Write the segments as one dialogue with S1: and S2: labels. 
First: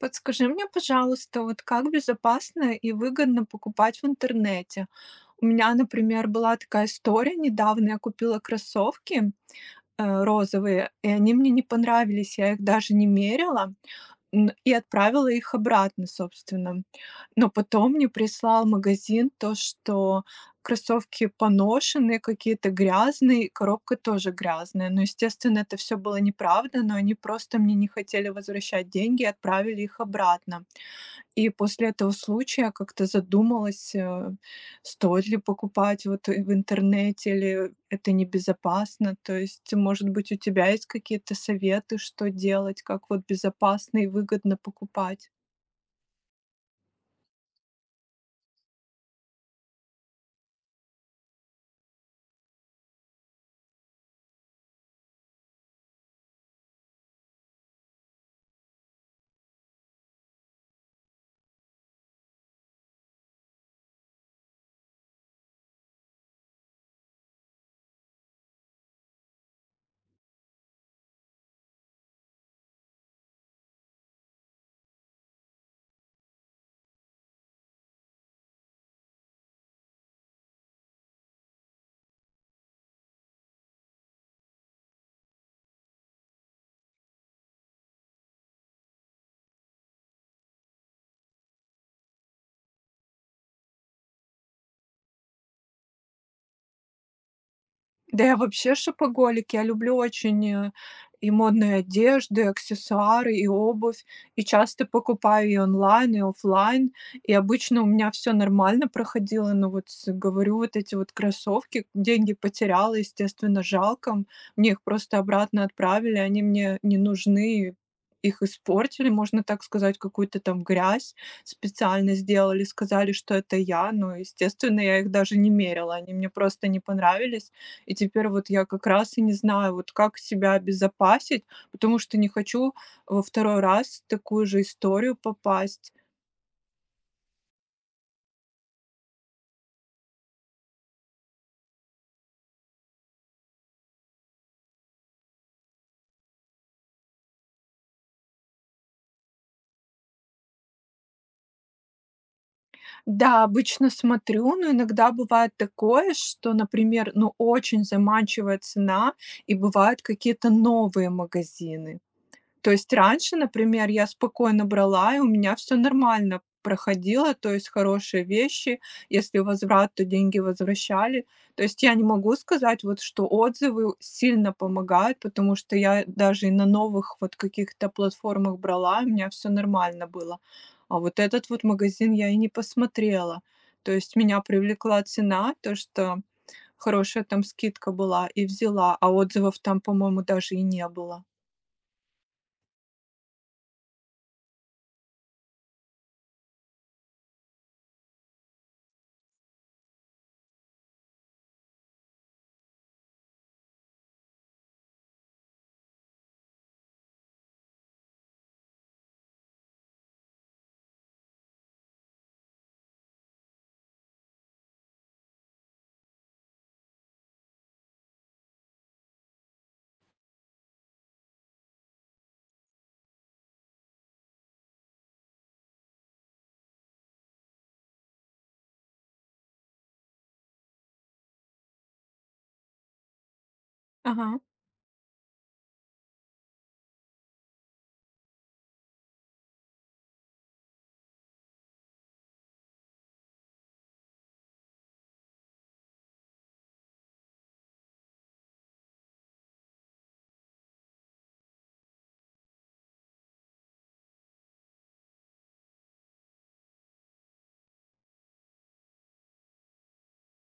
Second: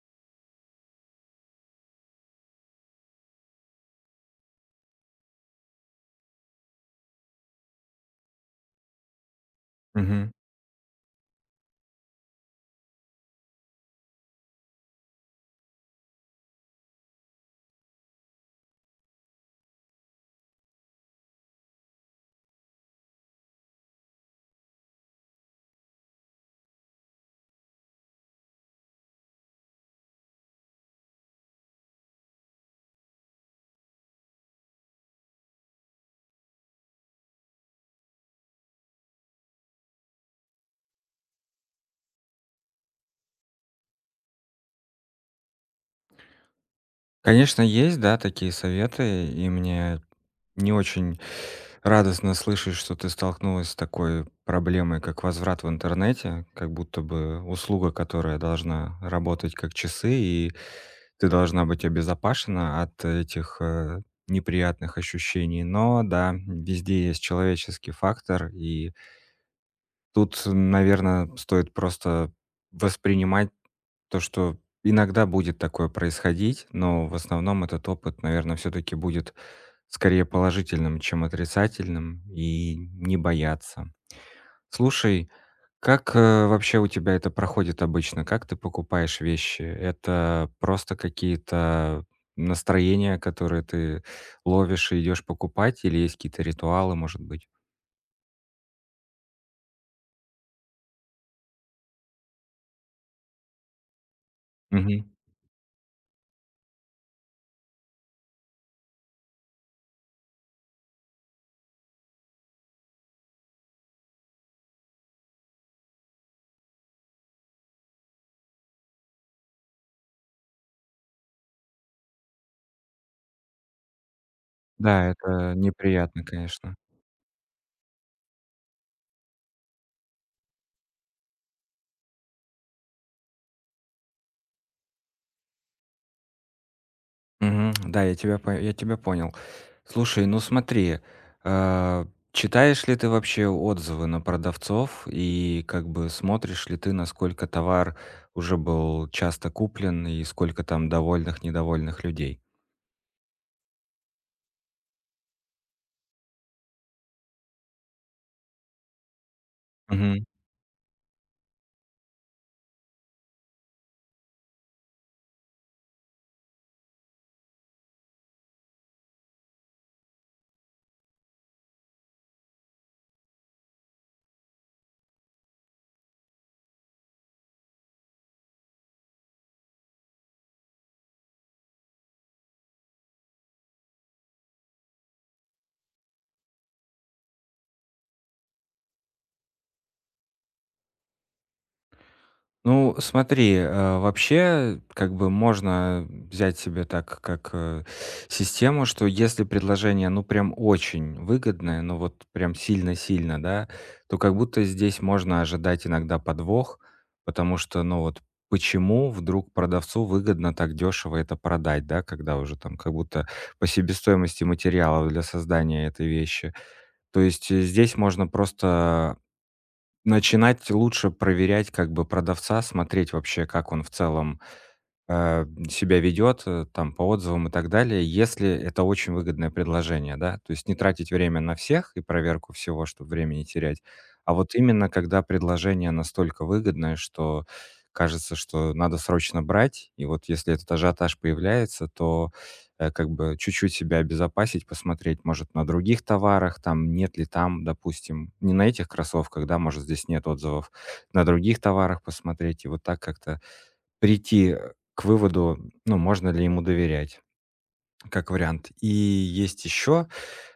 S1: Подскажи мне, пожалуйста, вот как безопасно и выгодно покупать в интернете? У меня, например, была такая история недавно. Я купила кроссовки
S2: Мгм.
S1: розовые, и они мне не понравились, я их даже не мерила. Н и отправила их обратно, собственно. Но потом мне прислал магазин то, что кроссовки поношенные, какие-то грязные, и коробка тоже грязная. Но, естественно, это все было неправда, но они просто мне не хотели возвращать деньги и отправили их обратно. И после этого случая я как-то задумалась, стоит ли покупать вот и в интернете или это небезопасно. То есть, может быть, у тебя есть какие-то советы, что делать, как вот безопасно и выгодно покупать?
S2: Конечно, есть, да, такие советы, и мне не очень радостно слышать, что ты столкнулась с такой проблемой, как возврат в интернете, как будто бы услуга, которая должна работать как часы, и ты должна быть обезопасена от этих неприятных ощущений. Но да, везде есть человеческий фактор, и тут, наверное, стоит просто воспринимать то, что иногда будет такое происходить, но в основном этот опыт, наверное, все таки будет скорее положительным, чем отрицательным, и не бояться. Слушай, как, вообще у тебя это проходит обычно? Как ты покупаешь вещи? Это просто какие-то настроения, которые ты ловишь и идешь покупать, или есть какие-то ритуалы, может быть?
S1: Да я вообще шопоголик. Я люблю очень, и модные одежды, и аксессуары, и обувь. И часто
S2: Мгм.
S1: покупаю и онлайн, и оффлайн. И обычно у меня все нормально проходило, но вот с говорю, вот эти вот кроссовки, деньги потеряла, естественно, жалко. Мне их просто обратно отправили, они мне не нужны, их испортили, можно так сказать, какую-то там грязь специально сделали, сказали, что это я, но, естественно, я
S2: Да,
S1: их даже не
S2: это
S1: мерила, они
S2: неприятно,
S1: мне просто
S2: конечно.
S1: не понравились. И теперь вот я как раз и не знаю, вот как себя обезопасить, потому что не хочу во второй раз в такую же историю попасть.
S2: Мгм. Да, я тебя понял. Слушай, ну смотри, э, читаешь ли ты вообще отзывы на продавцов и как бы смотришь ли ты, насколько товар уже был часто куплен и сколько там довольных, недовольных людей?
S1: Да, обычно смотрю, но иногда бывает такое, что, например, ну, очень заманчивая цена, и бывают какие-то новые магазины. То есть раньше, например, я спокойно брала, и у меня все нормально проходило, то есть хорошие вещи. Если возврат, то деньги возвращали. То есть я не могу сказать, вот, что отзывы сильно помогают, потому что я даже и на новых вот каких-то платформах брала, и у меня все нормально было. А вот этот вот магазин я и не посмотрела. То есть меня привлекла цена, то, что хорошая там скидка была, и взяла, а отзывов там, по-моему, даже и не было.
S2: Ну, смотри, вообще, как бы можно взять себе так, как систему, что если предложение, ну, прям очень выгодное, ну, вот прям сильно-сильно, да, то как будто здесь можно ожидать иногда подвох, потому что, ну, вот почему вдруг продавцу выгодно так дешево это продать, да, когда уже там как будто по себестоимости материалов для создания этой вещи. То есть здесь можно просто начинать лучше проверять как бы продавца, смотреть вообще, как он в целом, себя ведет, там, по отзывам и так далее, если это очень выгодное предложение, да, то есть не тратить время на всех и проверку всего, чтобы время не терять,
S1: Ага,
S2: а вот именно когда предложение настолько выгодное, что кажется, что надо срочно брать, и вот если этот ажиотаж появляется, то как бы чуть-чуть себя обезопасить, посмотреть, может, на других товарах, там, нет ли там, допустим, не на этих кроссовках, да, может, здесь нет отзывов, на других товарах посмотреть, и вот так как-то прийти, к выводу, ну, можно ли ему доверять, как вариант. И есть еще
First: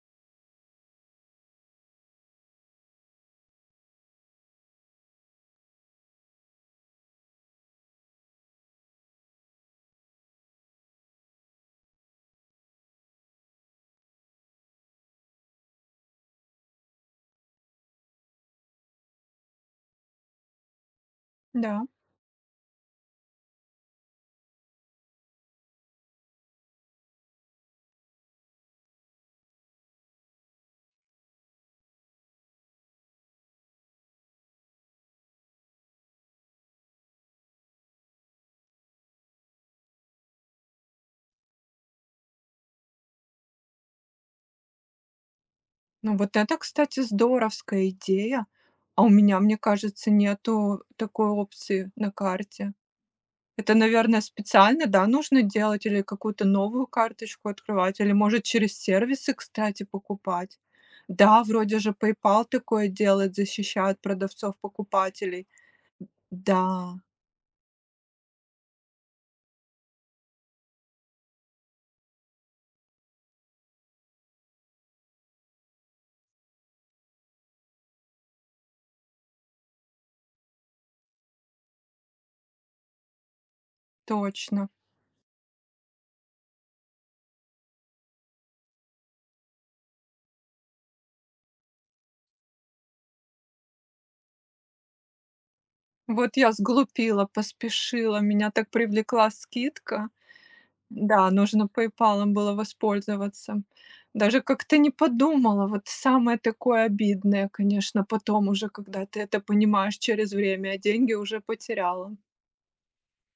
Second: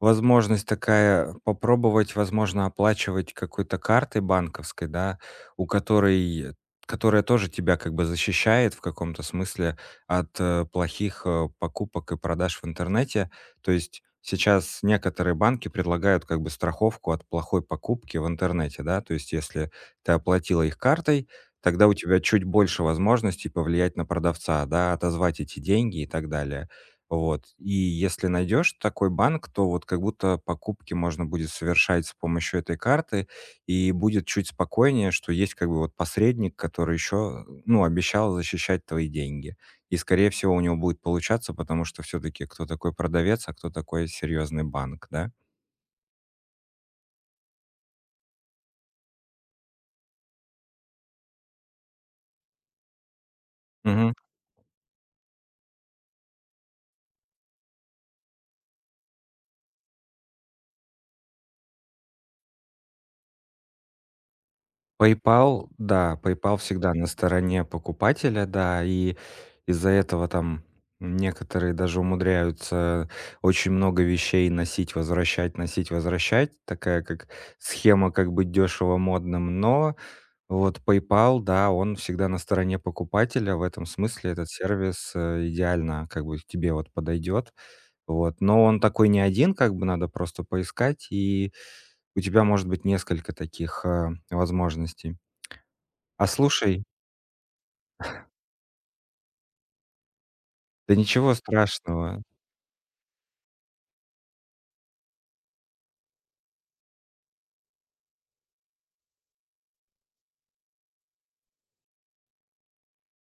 S2: возможность такая попробовать, возможно, оплачивать какой-то картой банковской, да, у которой которая тоже тебя как бы защищает в каком-то смысле от, плохих, покупок и продаж в интернете. То есть сейчас некоторые банки предлагают как бы страховку от плохой покупки в интернете, да. То есть если ты оплатила их картой,
S1: да.
S2: тогда у тебя чуть больше возможностей повлиять на продавца, да, отозвать эти деньги и так далее. Вот. И если найдешь такой банк, то вот как будто покупки можно будет совершать с помощью этой карты, и будет чуть спокойнее, что есть как бы вот посредник, который еще, ну, обещал защищать твои деньги. И, скорее всего, у него будет получаться, потому что все-таки кто такой продавец, а кто такой серьезный банк, да?
S1: Ну, вот это, кстати, здоровская идея. А у меня, мне кажется, нету такой опции на карте. Это,
S2: Мгм.
S1: наверное, специально, да, нужно делать или какую-то новую карточку открывать, или, может, через сервисы, кстати, покупать. Да, вроде же PayPal такое делает, защищает продавцов-покупателей.
S2: PayPal, да, PayPal всегда
S1: Да,
S2: на стороне покупателя, да, и из-за этого там некоторые даже умудряются очень много вещей носить, возвращать, носить, возвращать. Такая как схема как быть дешево модным, но вот PayPal, да, он всегда на стороне покупателя. В этом смысле этот
S1: точно.
S2: сервис, идеально как бы к тебе вот подойдет. Вот, но он такой не один, как бы надо просто поискать, и у тебя может быть несколько таких, возможностей. А
S1: Вот я
S2: слушай,
S1: сглупила, поспешила, меня так привлекла скидка.
S2: да
S1: Да,
S2: ничего
S1: нужно
S2: страшного.
S1: "Пейпалом" было воспользоваться. Даже как-то не подумала. Вот самое такое обидное, конечно, потом уже, когда ты это понимаешь через время, а деньги уже потеряла.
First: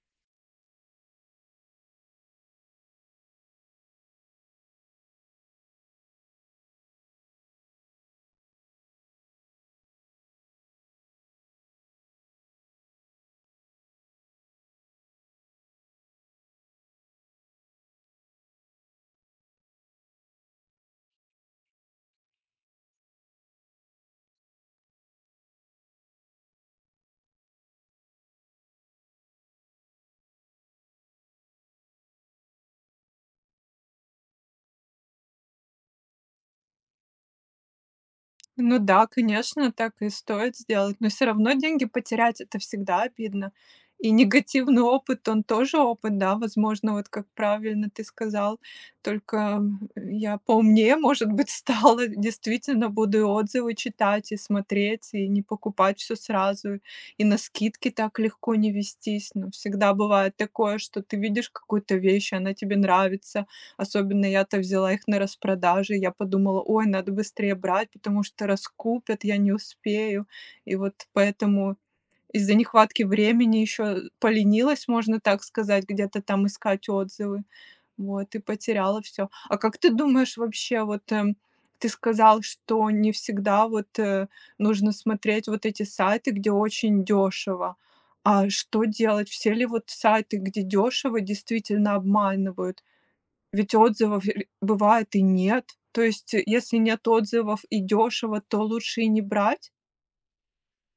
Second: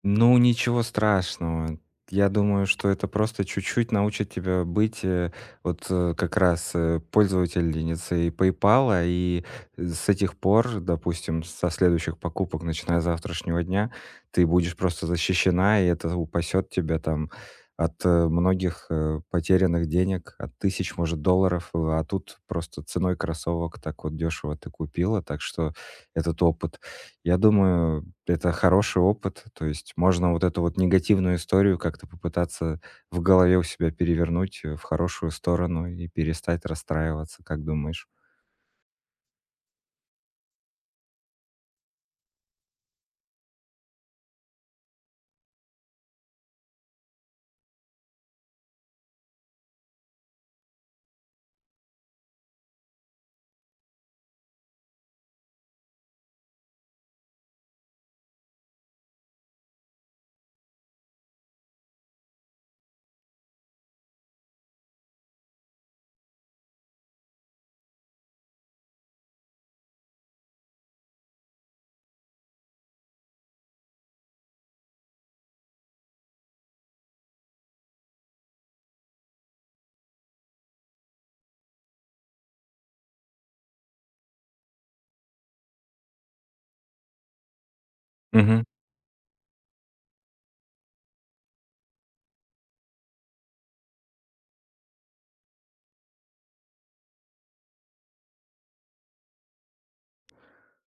S2: Ну, ничего страшного. Я думаю, что это просто чуть-чуть научит тебя быть вот как раз пользовательницей PayPal, и с этих пор, допустим, со следующих покупок, начиная с завтрашнего дня, ты будешь просто защищена, и это упасет тебя там от многих потерянных денег, от тысяч, может, долларов, а тут просто ценой кроссовок так вот дешево ты купила, так что этот опыт, я думаю, это хороший опыт, то есть можно вот эту вот негативную историю как-то попытаться в голове у себя перевернуть в хорошую сторону и перестать расстраиваться, как думаешь?
S1: Ну да, конечно, так и стоит сделать, но все равно деньги потерять- это всегда обидно. И негативный опыт, он тоже опыт, да, возможно, вот как правильно ты сказал, только я поумнее, может быть, стала, действительно буду и отзывы читать, и смотреть, и не покупать все сразу, и на скидки так легко не вестись. Но всегда бывает такое, что ты видишь какую-то вещь, она тебе нравится, особенно я-то взяла их на распродаже. Я подумала: "Ой, надо быстрее брать, потому что раскупят, я не успею". И вот поэтому из-за нехватки времени еще поленилась, можно так сказать, где-то там искать отзывы. Вот, и потеряла все. А как ты думаешь вообще, вот, ты сказал, что не всегда вот, нужно смотреть вот эти сайты, где очень дешево. А
S2: Мгм.
S1: что делать? Все ли вот сайты, где дешево, действительно обманывают? Ведь отзывов ре бывает и нет. То есть, если нет отзывов и дешево, то лучше и не брать?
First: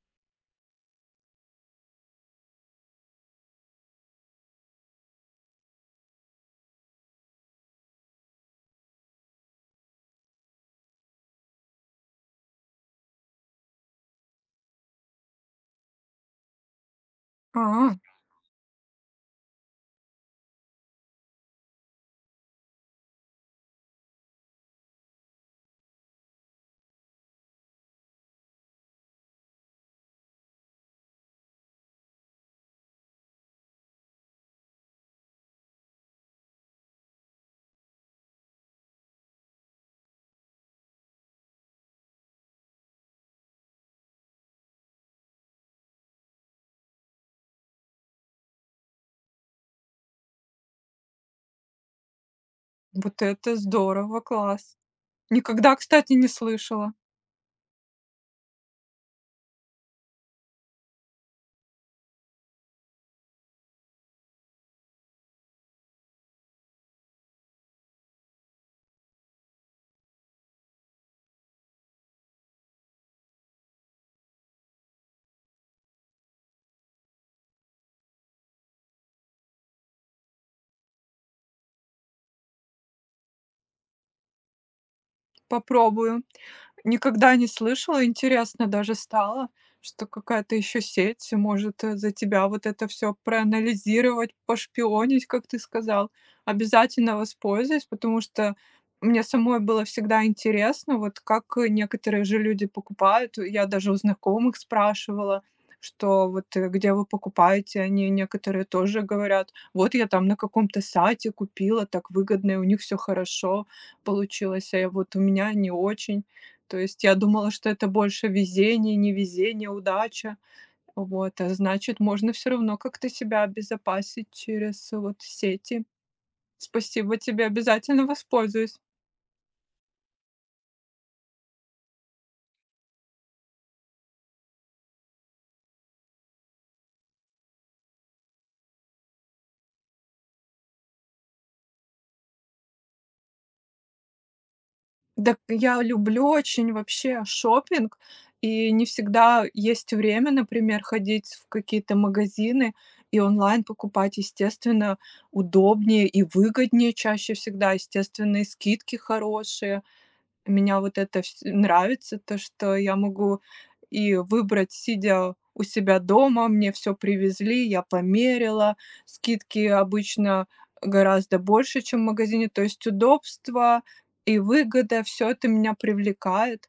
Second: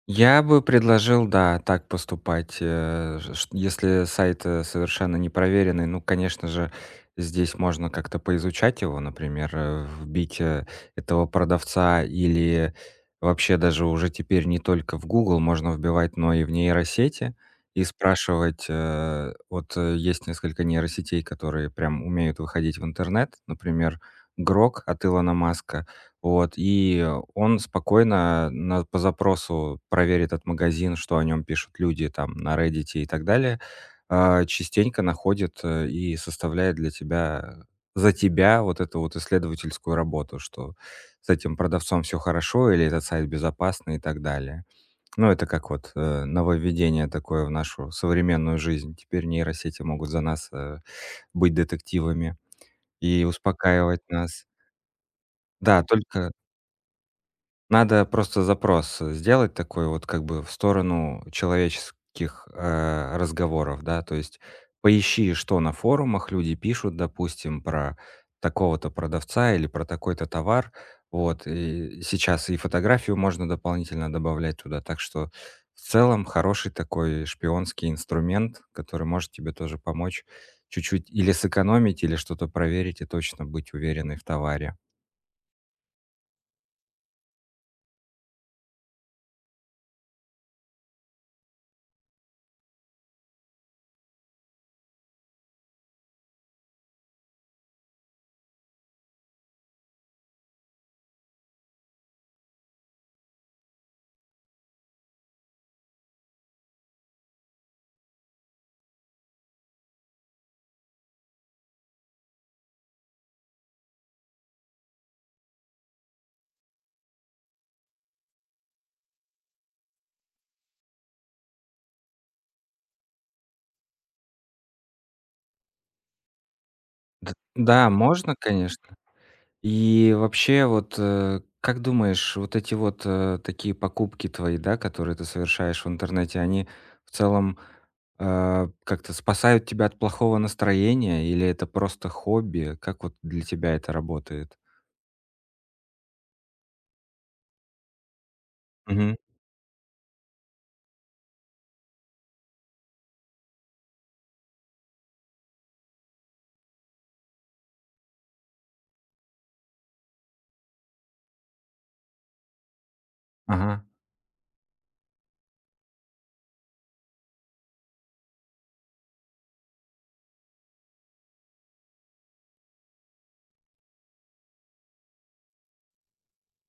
S2: Я бы предложил, да, так поступать. Если сайт совершенно не проверенный, ну, конечно же, здесь можно как-то поизучать его, например, вбить этого продавца или вообще даже уже теперь не только в Google можно вбивать, но и в нейросети и
S1: А,
S2: спрашивать. Вот есть несколько нейросетей, которые прям умеют выходить в интернет, например, Грок от Илона Маска, вот, и он спокойно на по запросу проверит этот магазин, что о нем пишут люди там на Reddit и так далее. А, частенько находит, и составляет для тебя за тебя вот эту вот исследовательскую работу, что с этим продавцом все хорошо или этот сайт безопасный и так далее. Ну, это как вот, нововведение такое в нашу современную жизнь. Теперь нейросети могут за нас, быть детективами
S1: вот
S2: и
S1: это
S2: успокаивать
S1: здорово,
S2: нас.
S1: класс. Никогда,
S2: Да,
S1: кстати, не
S2: только
S1: слышала.
S2: надо просто запрос, сделать такой вот как бы в сторону человеческих, разговоров, да. То есть поищи, что на форумах люди пишут, допустим, про такого-то продавца или про такой-то товар. Вот, и сейчас и фотографию можно дополнительно добавлять туда. Так что в целом хороший такой шпионский инструмент, который может тебе тоже помочь чуть-чуть или сэкономить, или что-то проверить и точно быть уверенной в товаре.
S1: Попробую. Никогда не слышала, интересно даже стало, что какая-то еще сеть может, за тебя вот это все проанализировать, пошпионить, как ты сказал. Обязательно воспользуюсь, потому что мне самой было всегда интересно, вот как некоторые же люди покупают. Я даже у знакомых спрашивала, что вот, где вы покупаете. Они некоторые тоже говорят: "Вот я там на каком-то сайте купила, так выгодно, и у них все хорошо получилось, а я вот у меня не очень". То есть я думала, что это больше везение, невезение, удача. Вот, а значит, можно все равно как-то себя обезопасить через вот сети. Спасибо
S2: Д
S1: тебе,
S2: да,
S1: обязательно
S2: можно,
S1: воспользуюсь.
S2: конечно. И вообще, вот, как думаешь, вот эти вот, такие покупки твои, да, которые ты совершаешь в интернете, они в целом, как-то спасают тебя от плохого настроения или это просто хобби? Как вот для тебя это работает?
S1: Да, я люблю очень вообще шопинг, и не
S2: Мгм.
S1: всегда есть время, например, ходить в какие-то магазины и онлайн покупать. Естественно, удобнее и выгоднее чаще всегда, естественно, и скидки хорошие. Меня вот это вс нравится, то, что я могу
S2: Ага.
S1: и выбрать, сидя у себя дома. Мне все привезли, я померила. Скидки обычно гораздо больше, чем в магазине. То есть удобство и выгода- все это меня привлекает.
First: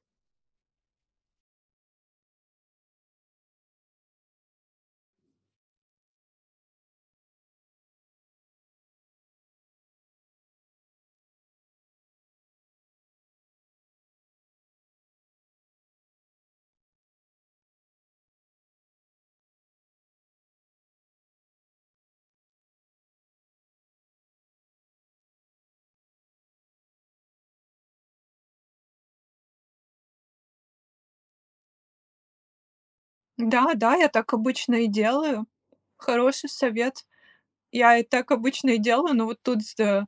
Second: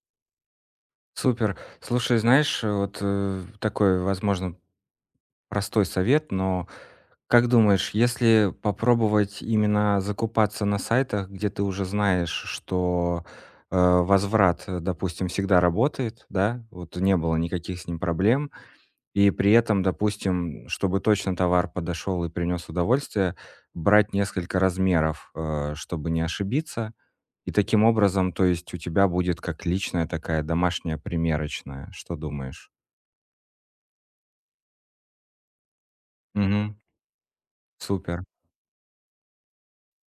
S2: Супер. Слушай, знаешь, вот, такой, возможно, простой совет, но как думаешь, если попробовать именно закупаться на сайтах, где ты уже знаешь, что, возврат, допустим, всегда работает, да, вот не было никаких с ним проблем, и при этом, допустим, чтобы точно товар подошел и принес удовольствие, брать несколько размеров, чтобы не ошибиться. И таким образом, то есть у тебя будет как личная такая домашняя примерочная. Что думаешь?
S1: Да, да, я так обычно и делаю. Хороший
S2: Мгм.
S1: совет. Я и
S2: Супер.
S1: так обычно и делаю, но вот тут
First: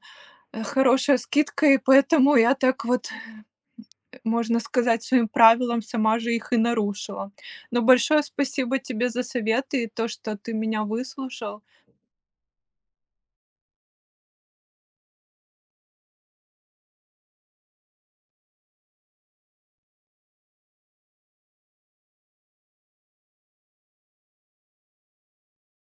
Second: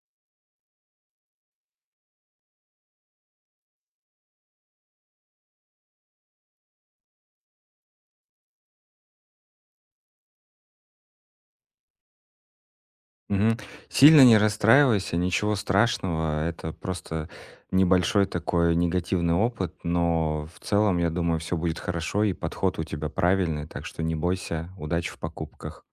S1: хорошая скидка, и поэтому я так вот можно сказать, своим правилам, сама же их и нарушила. Но большое спасибо тебе за советы и то, что ты меня выслушал.
S2: Мгм. Сильно не расстраивайся, ничего страшного. Это просто небольшой такой негативный опыт, но в целом, я думаю, все будет хорошо, и подход у тебя правильный, так что не бойся. Удачи в покупках.